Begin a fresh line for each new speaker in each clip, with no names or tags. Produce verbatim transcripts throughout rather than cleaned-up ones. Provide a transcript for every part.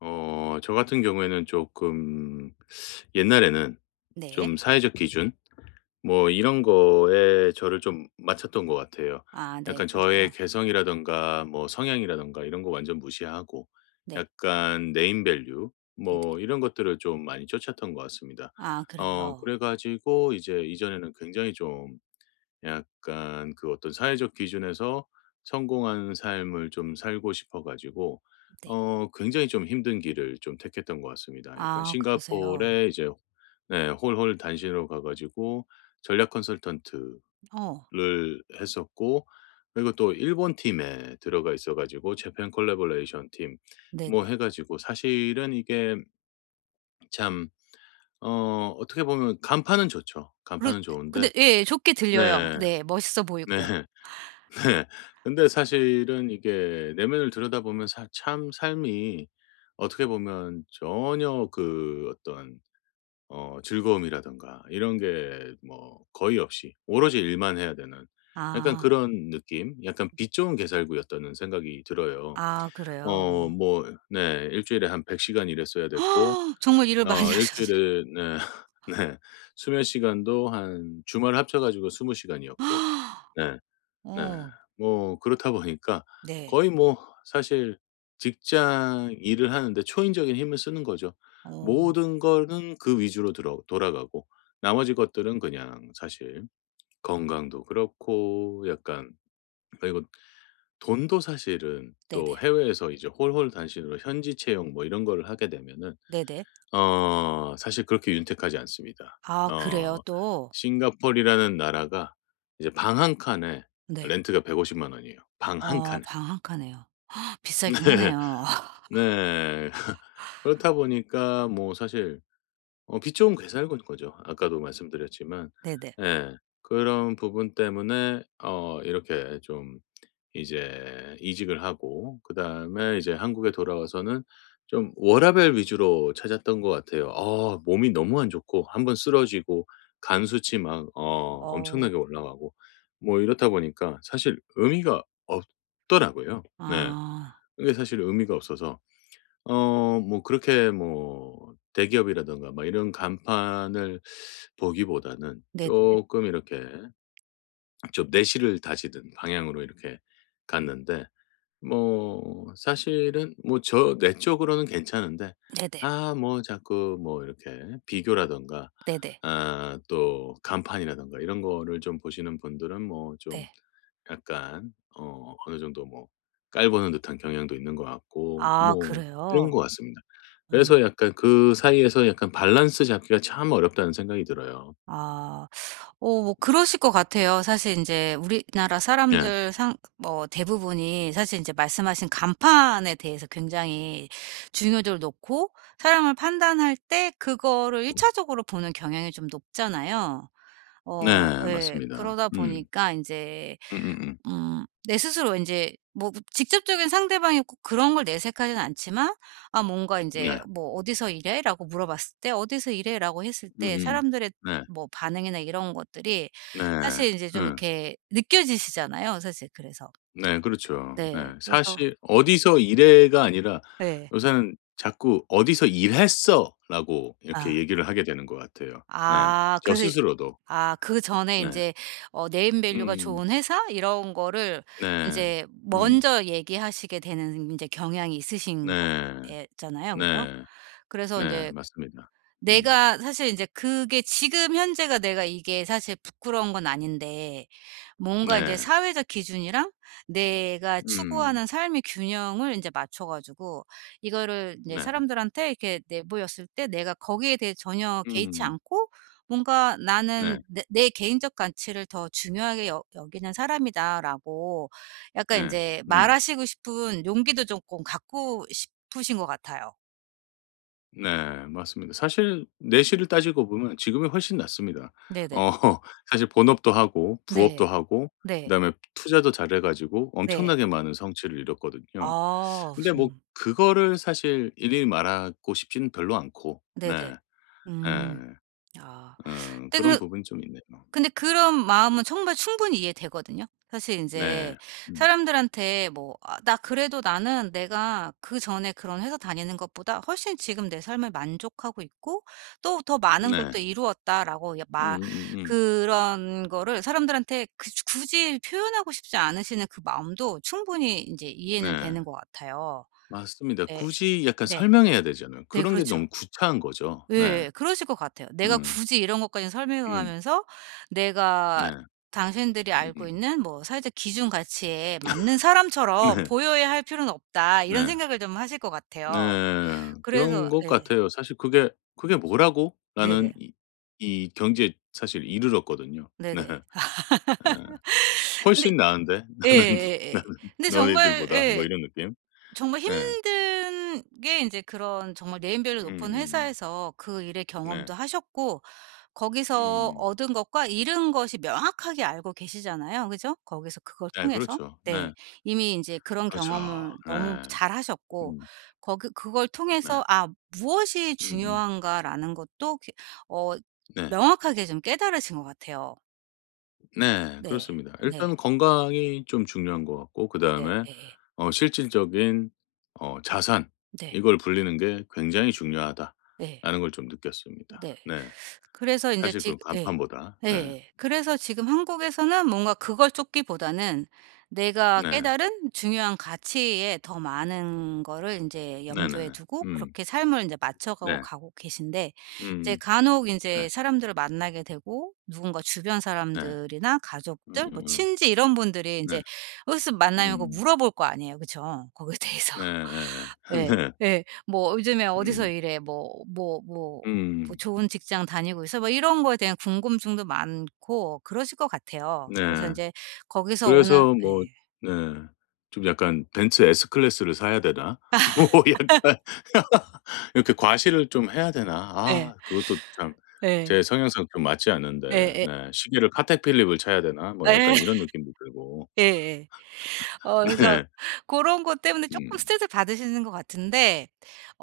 어 저 같은 경우에는 조금 옛날에는
네.
좀 사회적 기준, 뭐 이런 거에 저를 좀 맞췄던 것 같아요.
아 네
약간 저의
그러세요.
개성이라든가 뭐 성향이라든가 이런 거 완전 무시하고,
네.
약간 네임 밸류,
네네.
뭐 이런 것들을 좀 많이 쫓았던 것 같습니다.
아
어
그래요.
그래 가지고 이제 이전에는 굉장히 좀 약간 그 어떤 사회적 기준에서 성공한 삶을 좀 살고 싶어 가지고
네.
어 굉장히 좀 힘든 길을 좀 택했던 것 같습니다. 약간
아 그러세요.
싱가포르에 이제, 네, 홀홀 단신으로 가 가지고 전략 컨설턴트를
어.
했었고, 그리고 또 일본 팀에 들어가 있어 가지고 재팬 콜라보레이션 팀, 뭐
네네.
해 가지고, 사실은 이게 참 어 어떻게 보면 간판은 좋죠.
그렇
간판은 좋은데.
근데 예, 예, 좋게 들려요.
네.
네. 멋있어
네.
보이고요.
네. 근데 사실은 이게 내면을 들여다보면, 사 참 삶이, 어떻게 보면 전혀 그 어떤 어 즐거움이라든가 이런 게 뭐 거의 없이 오로지 일만 해야 되는 약간
아.
그런 느낌? 약간 빛 좋은 개살구였다는 생각이 들어요.
아 그래요.
어 뭐, 네. 일 주일에 한 백 시간 일했어야 됐고,
정말 일을 많이
어 일
하셨네요.
주일에, 네. 네. 수면 시간도 한 주말 합쳐 가지고 스무 시간이었고. 네. 네.
어.
뭐 그렇다 보니까
네.
거의 뭐 사실 직장 일을 하는데 초인적인 힘을 쓰는 거죠.
어.
모든 거는 그 위주로 들어 돌아가고, 나머지 것들은 그냥 사실 건강도 그렇고 약간, 그리고 돈도 사실은, 또
네네.
해외에서 이제 홀홀 단신으로 현지 채용 뭐 이런 거를 하게 되면은
네네.
어 사실 그렇게 윤택하지 않습니다.
아 그래요
어
또?
싱가폴이라는 나라가 이제 방 한 칸에
네.
렌트가 백오십만 원이에요. 방 한
어,
칸에.
방 한 칸에요. 비싸긴
네.
하네요.
네. 그렇다 보니까 뭐 사실 어 빛 좋은 괴살군 거죠. 아까도 말씀드렸지만.
네네.
예. 그런 부분 때문에 어 이렇게 좀 이제 이직을 하고, 그다음에 이제 한국에 돌아와서는 좀 워라밸 위주로 찾았던 것 같아요. 아, 몸이 너무 안 좋고 한 번 쓰러지고 간 수치 막 어
어.
엄청나게 올라가고, 뭐 이렇다 보니까 사실 의미가 없더라고요. 네.
아.
그게 사실 의미가 없어서 어 뭐 그렇게 뭐 대기업이라든가 막 이런 간판을 보기보다는
네네. 네네.
조금 이렇게 좀 내실을 다지는 방향으로 이렇게 갔는데, 뭐 사실은 뭐 저 내 쪽으로는 괜찮은데,
네네.
아 뭐 자꾸 뭐 이렇게 비교라든가,
네. 네, 네.
아 또 간판이라든가 이런 거를 좀 보시는 분들은 뭐 좀
네.
약간 어 어느 정도 뭐 깔보는 듯한 경향도 있는 것 같고
아
뭐 이런
그래요?
것 같습니다.
음.
그래서 약간 그 사이에서 약간 밸런스 잡기가 참 어렵다는 생각이 들어요.
아. 어 뭐 그러실 것 같아요. 사실 인제 우리나라
네.
사람들 상 뭐 대부분이 사실 인제 말씀하신 간판에 대해서 굉장히 중요도를 놓고 사람을 판단할 때 그거를 일 차적으로 보는 경향이 좀 높잖아요. 어
네,
예.
맞습니다.
그러다
음.
보니까 인제
음음음.
음 내 스스로 이제 뭐 직접적인 상대방이 꼭 그런 걸 내색하진 않지만 아 뭔가 이
네.
제 뭐 "어디서 일해?"라고 물어봤을 때 "어디서 일해?"라고 했을 때
음음.
사람들의
네.
뭐 반응이나 이런 것들이
네.
사실 이제 좀
음.
이렇게 느껴지시잖아요 사실 그래서.
네, 그렇죠. 네.
네. 그래서
사실 "어디서 일해."가 아니라
네
요새는 자꾸 "어디서 일했어."라고
아.
이렇게 얘기를 하게 되는 것 같아요. 네.
아
저
그래서
스스로도.
아 그전에
네.
인제 어 네임 밸류가
음.
좋은 회사 이런 거를
네.
인제
음.
먼저 얘기하시게 되는 인제 경향이 있으신 거
네.
예 잖아요. 그죠?
네.
그래서 이
네,
제
맞습니다. 음.
내가 사실 이제 그게 지금 현재가 내가 이게 사실 부끄러운 건 아닌데 뭔가 이제
네.
사회적 기준이랑 내가
음.
추구하는 삶의 균형을 이제 맞춰 가지고 이거를 이제
네.
사람들한테 이렇게 내보였을 때 내가 거기에 대해 전혀 개의치
음.
않고 뭔가
네.
'나는 내 내 개인적 가치를 더 중요하게 여 여기는 사람이다.'라고 약간 이
네.
제
음.
말하시고 싶은 용기도 조금 갖고 싶으신 것 같아요.
네, 맞습니다. 사실 내실을 따지고 보면 지금이 훨씬 낫습니다.
네네.
어 사실 본업도 하고
네.
부업도 하고
네.
그다음에 투자도 잘해 가지고
네.
엄청나게 많은 성취를 이뤘거든요.
아
근데 뭐
좀
그거를 사실 일일이 말하고 싶지는 별로 않고.
네네.
네. 네
음. 아.
어
근데
그런
그
부분이 좀 있네요.
근데 그런 마음은 정말 충분히 이해되거든요. 사실 인제
네. 음.
사람들한테 뭐 아 "나 그래도 나는 내가 그전에 그런 회사 다니는 것보다 훨씬 지금 내 삶에 만족하고 있고 또 더 많은 걸
네.
또 이루었다."라고 야 마
음음음.
그런 거를 사람들한테 그 주 굳이 표현하고 싶지 않으시는 그 마음도 충분히 인제 이해는
네,
되는 것 같아요.
맞습니다.
예.
굳이 약간
네.
설명해야 되잖아요.
네
그런 게
그렇죠.
너무 구차한 거죠. 네.
예. 그러실 것 같아요. 내가
음.
굳이 이런 것까지
음.
설명하면서 내가
네.
당신들이 알고
음음.
있는 뭐 사회적 기준 가치에 맞는 사람처럼
네.
보여야 할 필요는 없다. 이런
네.
생각을 좀 하실 것
네.
같아요.
그런
그래서
것
예.
같아요. 사실 그게 '그게 뭐라고?' 라는
네네.
이 이 경지에 사실 이르렀거든요.
네네.
네. 예.
근데
'훨씬 나은데 나는
예예예.
나는
근데 정말
너희들보다.' 뭐
예.
이런 느낌?
정말
네,
힘든 게 인제 그런 정말 네임밸류 높은
음음음.
회사에서 그 일의
네.
경험도 하셨고 거기서
음.
얻은 것과 잃은 것이 명확하게 알고 계시잖아요. 그죠? 거기서 그걸
네,
통해서.
그렇죠.
네.
네.
이미 인제 그런
그렇죠.
경험을 너무
네.
잘 하셨고
음.
거기 그걸
네.
통해서 '아 무엇이
음음.
중요한가.'라는 것도 그 어
네.
명확하게 좀 깨달으신 것 같아요.
네,
네.
그렇습니다.
네.
일단 건강이 좀 중요한 것 같고,
네.
그다음에
예예.
어 실질적인 어 자산,
네.
이걸 불리는 게 '굉장히
네.
중요하다.'라는 걸 좀
네.
느꼈습니다. 네.
그래서 인제
사실
지
그
예.
간판보다. 네.
예. 그래서 지금 한국에서는 뭔가 그걸 쫓기보다는 내가
네.
깨달은 중요한 가치에 더 많은 거를 인제 염두에
네네네.
두고
음.
그렇게 삶을 인제 맞춰가고
네.
가고 계신데 이제
음.
간혹
네.
인제 사람들을 만나게 되고 누군가 주변
네.
사람들이나 가족들 뭐
음음음.
친지 이런 분들이
네.
인제 으쓱 만나면 그거
음.
물어볼 거 아니에요. 그쵸? 거기에 대해서.
네. 네.
예. 예. 뭐 "요즘에
네.
어디서
음.
일해?" 뭐 뭐 뭐 뭐
음.
"좋은 직장 다니고 있어?" 뭐 이런 거에 대한 궁금증도 많고 그러실 것 같아요. 그래서
네.
인제 거기서 오는
그래서 뭐,
예.
네, 좀 약간 '벤츠 S클래스를 사야 되나?' 뭐 약간 이렇게 '과시를 좀 해야 되나?' 아,
예.
그것도 참
예.
제 성향상 좀 맞지 않는데.
예예.
네. '시계를 카텍 필립을 차야 되나?' 뭐 약간
예.
이런 느낌도 들고.
예예. 어 그래서
네.
고런 것 때문에 쪼끔
음.
스트레스를 받으시는 것 같은데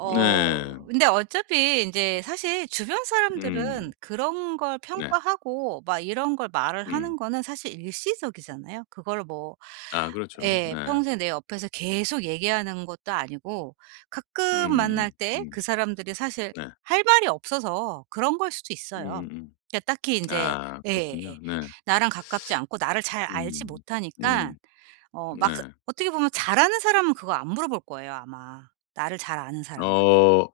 네.
근데 어차피 인제 사실 주변 사람들은
음.
그런 걸
네.
평가하고 막 이런 걸 말을
음.
하는 거는 사실 일시적이잖아요. 그걸 뭐
아, 그렇죠.
예.
네.
평생 내 옆에서 계속 얘기하는 것도 아니고 가끔
음음음. 음.
만날
음.
때
음.
그 사람들이 사실
네.
할 말이 없어서 그런 걸 수도 있어요.
음음음.
그러니까 딱히 인제
아,
예예.
그렇군요. 네.
나랑 가깝지 않고 나를 잘 알지
음.
못하니까
음.
어 막
네.
어떻게 보면 잘 아는 사람은 그거 안 물어볼 거예요 아마. 나를 잘 아는 사람은.
어.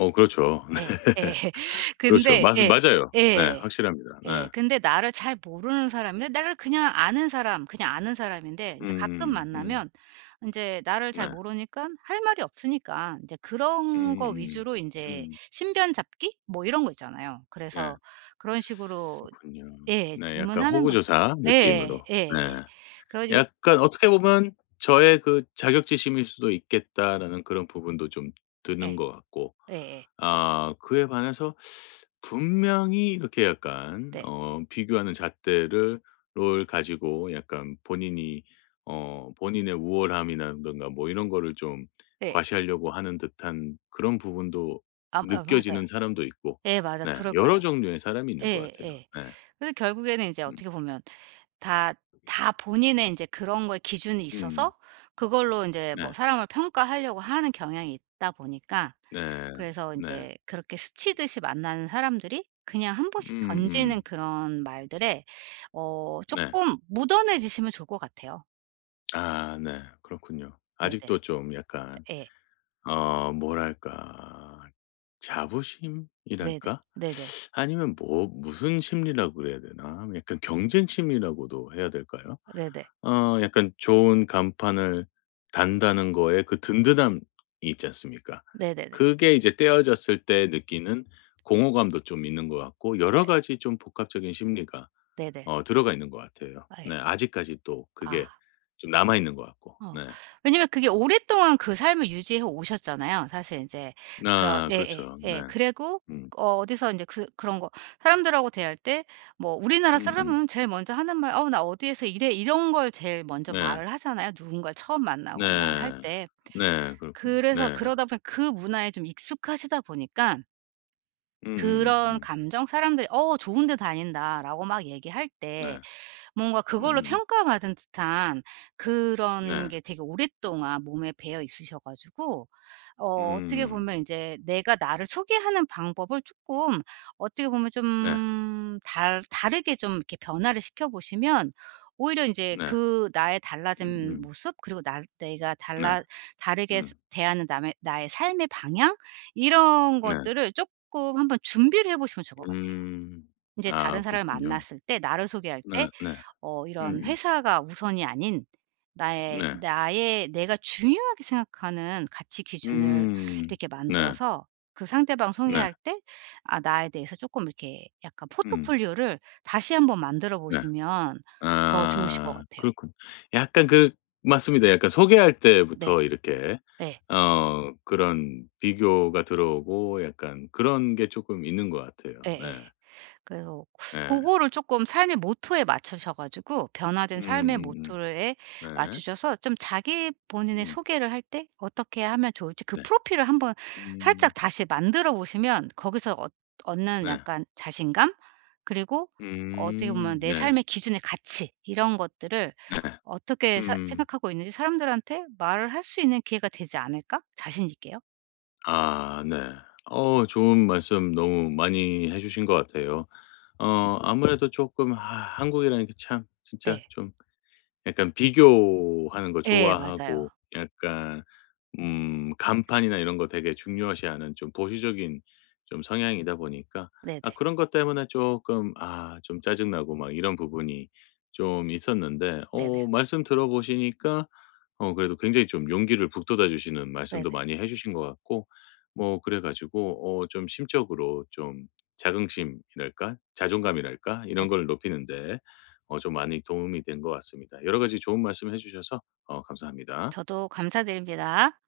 어, 그렇죠.
예. 예.
네. 그렇죠.
근데
맞으
예.
맞아요. 네.
예.
확실합니다.
예.
네.
근데 나를 잘 모르는 사람인데 나를 그냥 아는 사람, 그냥 아는 사람인데 인제 가끔
음. 음.
만나면 인제 나를 잘
네.
모르니까 할 말이 없으니까 인제 그런 거
음음.
위주로 인제
음.
신변 잡기 뭐 이런 거 있잖아요.
네,
그래서 그런 식으로
그렇군요.
예
네. 약간
질문하는 거니까.
호구조사
예예.
느낌으로.
예예예.
네.
그러니까
약간 어떻게 보면 저의 그 자격지심일 수도 있겠다라는 그런 부분도 좀
예.
드는 것 같고,
예예. 네.
아 그에 반해서 분명히 이렇게 약간
네.
어 비교하는 잣대를 롤 가지고 약간 본인이 어 본인의 우월함이라든가 뭐 이런 거를 좀
예.
과시하려고 하는 듯한 그런 부분도
아아 맞아요.
느껴지는 사람도 있고,
예 맞아.
네,
그럴 거예요.
여러 종류의 사람이 있는 것
예
같아요.
예.
네.
그래서 결국에는 이제
음.
어떻게 보면 다 다 본인의 이제 그런 거에 기준이
음.
있어서 그걸로 이제 뭐
네.
사람을 평가하려고 하는 경향이 있다 보니까
네.
그래서 이
네.
제 그렇게 스치듯이 만나는 사람들이 그냥 한 번씩 던지는
음음.
그런 말들에 어
네.
조금 묻어내지시면 좋을 것 같아요.
아, 네, 그렇군요.
네네.
아직도 좀 약간
예.
어 뭐랄까,
네네.
자부심이랄까?
네네.
아니면 뭐 무슨 심리라고 그래야 되나? 약간 경쟁 심리라고도 해야 될까요?
네네.
어 약간 좋은 간판을 단다는 거에 그 든든함이 있지 않습니까?
네네네. 네네.
그게 이제 떼어졌을 때 느끼는 공허감도 좀 있는 것 같고, 여러 가지 좀 복합적인 심리가
네네.
어 들어가 있는 것 같아요.
아, 예.
네. 아직까지 또 그게
아.
좀 남아 있는 것 같고.
어.
네.
왜냐면 그게 오랫동안 그 삶을 유지해 오셨잖아요. 사실 인제 그런
아,
예예
그렇죠.
예.
네.
예. 그리고
음.
어 어디서 인제 그 그런 거 사람들하고 대할 때 뭐 우리나라
음음.
사람은 제일 먼저 하는 말 "어 나 어디에서 일해." 이런 걸 제일 먼저
네.
말을 하잖아요, 누군가를 처음 만나거나 할
네.
때.
네, 그렇군요.
그래서
네.
그러다 보니 그 문화에 좀 익숙하시다 보니까 그런
음음음음.
감정 사람들이 "어 좋은 데 다닌다."라고 막 얘기할 때
네.
뭔가 그걸로
음음.
평가받은 듯한 그런
네.
게 되게 오랫동안 몸에 배어 있으셔 가지고 어 어떻게
음.
보면 이제 내가 나를 소개하는 방법을 조금 어떻게 보면
네.
좀 달 다르게 좀 이렇게 변화를 시켜 보시면 오히려 이제
네.
그 나의 달라진
음음.
모습 그리고 날 내가
네.
달라 다르게
음.
스 대하는 남의 나의 삶의 방향 이런
네.
것들을 조금 한번 준비를 해 보시면 좋을 것 같아요.
음.
이제
아,
다른 사람을
그렇군요.
만났을 때 나를 소개할 때
네. 네.
어 이런
음음.
회사가 우선이 아닌 나의
네.
나의 내가 중요하게 생각하는 가치 기준을
음.
이렇게
네.
만들어서 그 상대방
네.
소개할 때 아 나에 대해서 조금 이렇게 약간
음.
포트폴리오를 다시 한번 만들어
네.
보시면 더 좋으실 것
아,
같아요.
그렇군. 약간 그, 맞습니다. 약간 소개할
네.
때부터 이렇게
네,
어 그런 비교가 들어오고 약간 그런 게 조금 있는 것 같아요.
네,
네.
네. 그래서
네,
그거를 조금 삶의 모토에 맞추셔 가지고
음.
변화된 삶의
음음.
모토에
네.
맞추셔서 좀 자기 본인의
음.
소개를 할 때 어떻게 하면 좋을지 그
네.
프로필을 한번
음.
살짝 다시 만들어 보시면 거기서 얻 얻는
네.
약간 자신감 그리고 어떻게
음.
보면 내
네.
삶의 기준의 가치 이런 것들을
네.
어떻게 사
음.
생각하고 있는지 사람들한테 말을 할 수 있는 기회가 되지 않을까? 자신 있게요.
아, 네. 어 좋은 말씀 너무 많이 해 주신 것 같아요. 어 아무래도 조금, 아, 한국이라는 게 참 진짜
네.
좀 약간 비교하는 거
예 맞아요.
좋아하고, 약간 음 간판이나 이런 거 되게 중요시하는 좀 보수적인 좀 성향이다 보니까, 아
네네.
그런 것 때문에 쪼끔 아 좀 짜증 나고 막 이런 부분이 좀 있었는데,
네네.
어 말씀 들어 보시니까 어 그래도 굉장히 좀 용기를 북돋아 주시는 말씀도
네네.
많이 해 주신 것 같고, 뭐 그래 가지고 어 좀 심적으로 좀 자긍심이랄까? 자존감이랄까? 이런 걸
네네.
높이는 데 어 좀 많이 도움이 된 것 같습니다. 여러 가지 좋은 말씀 해 주셔서 어 감사합니다.
저도 감사드립니다.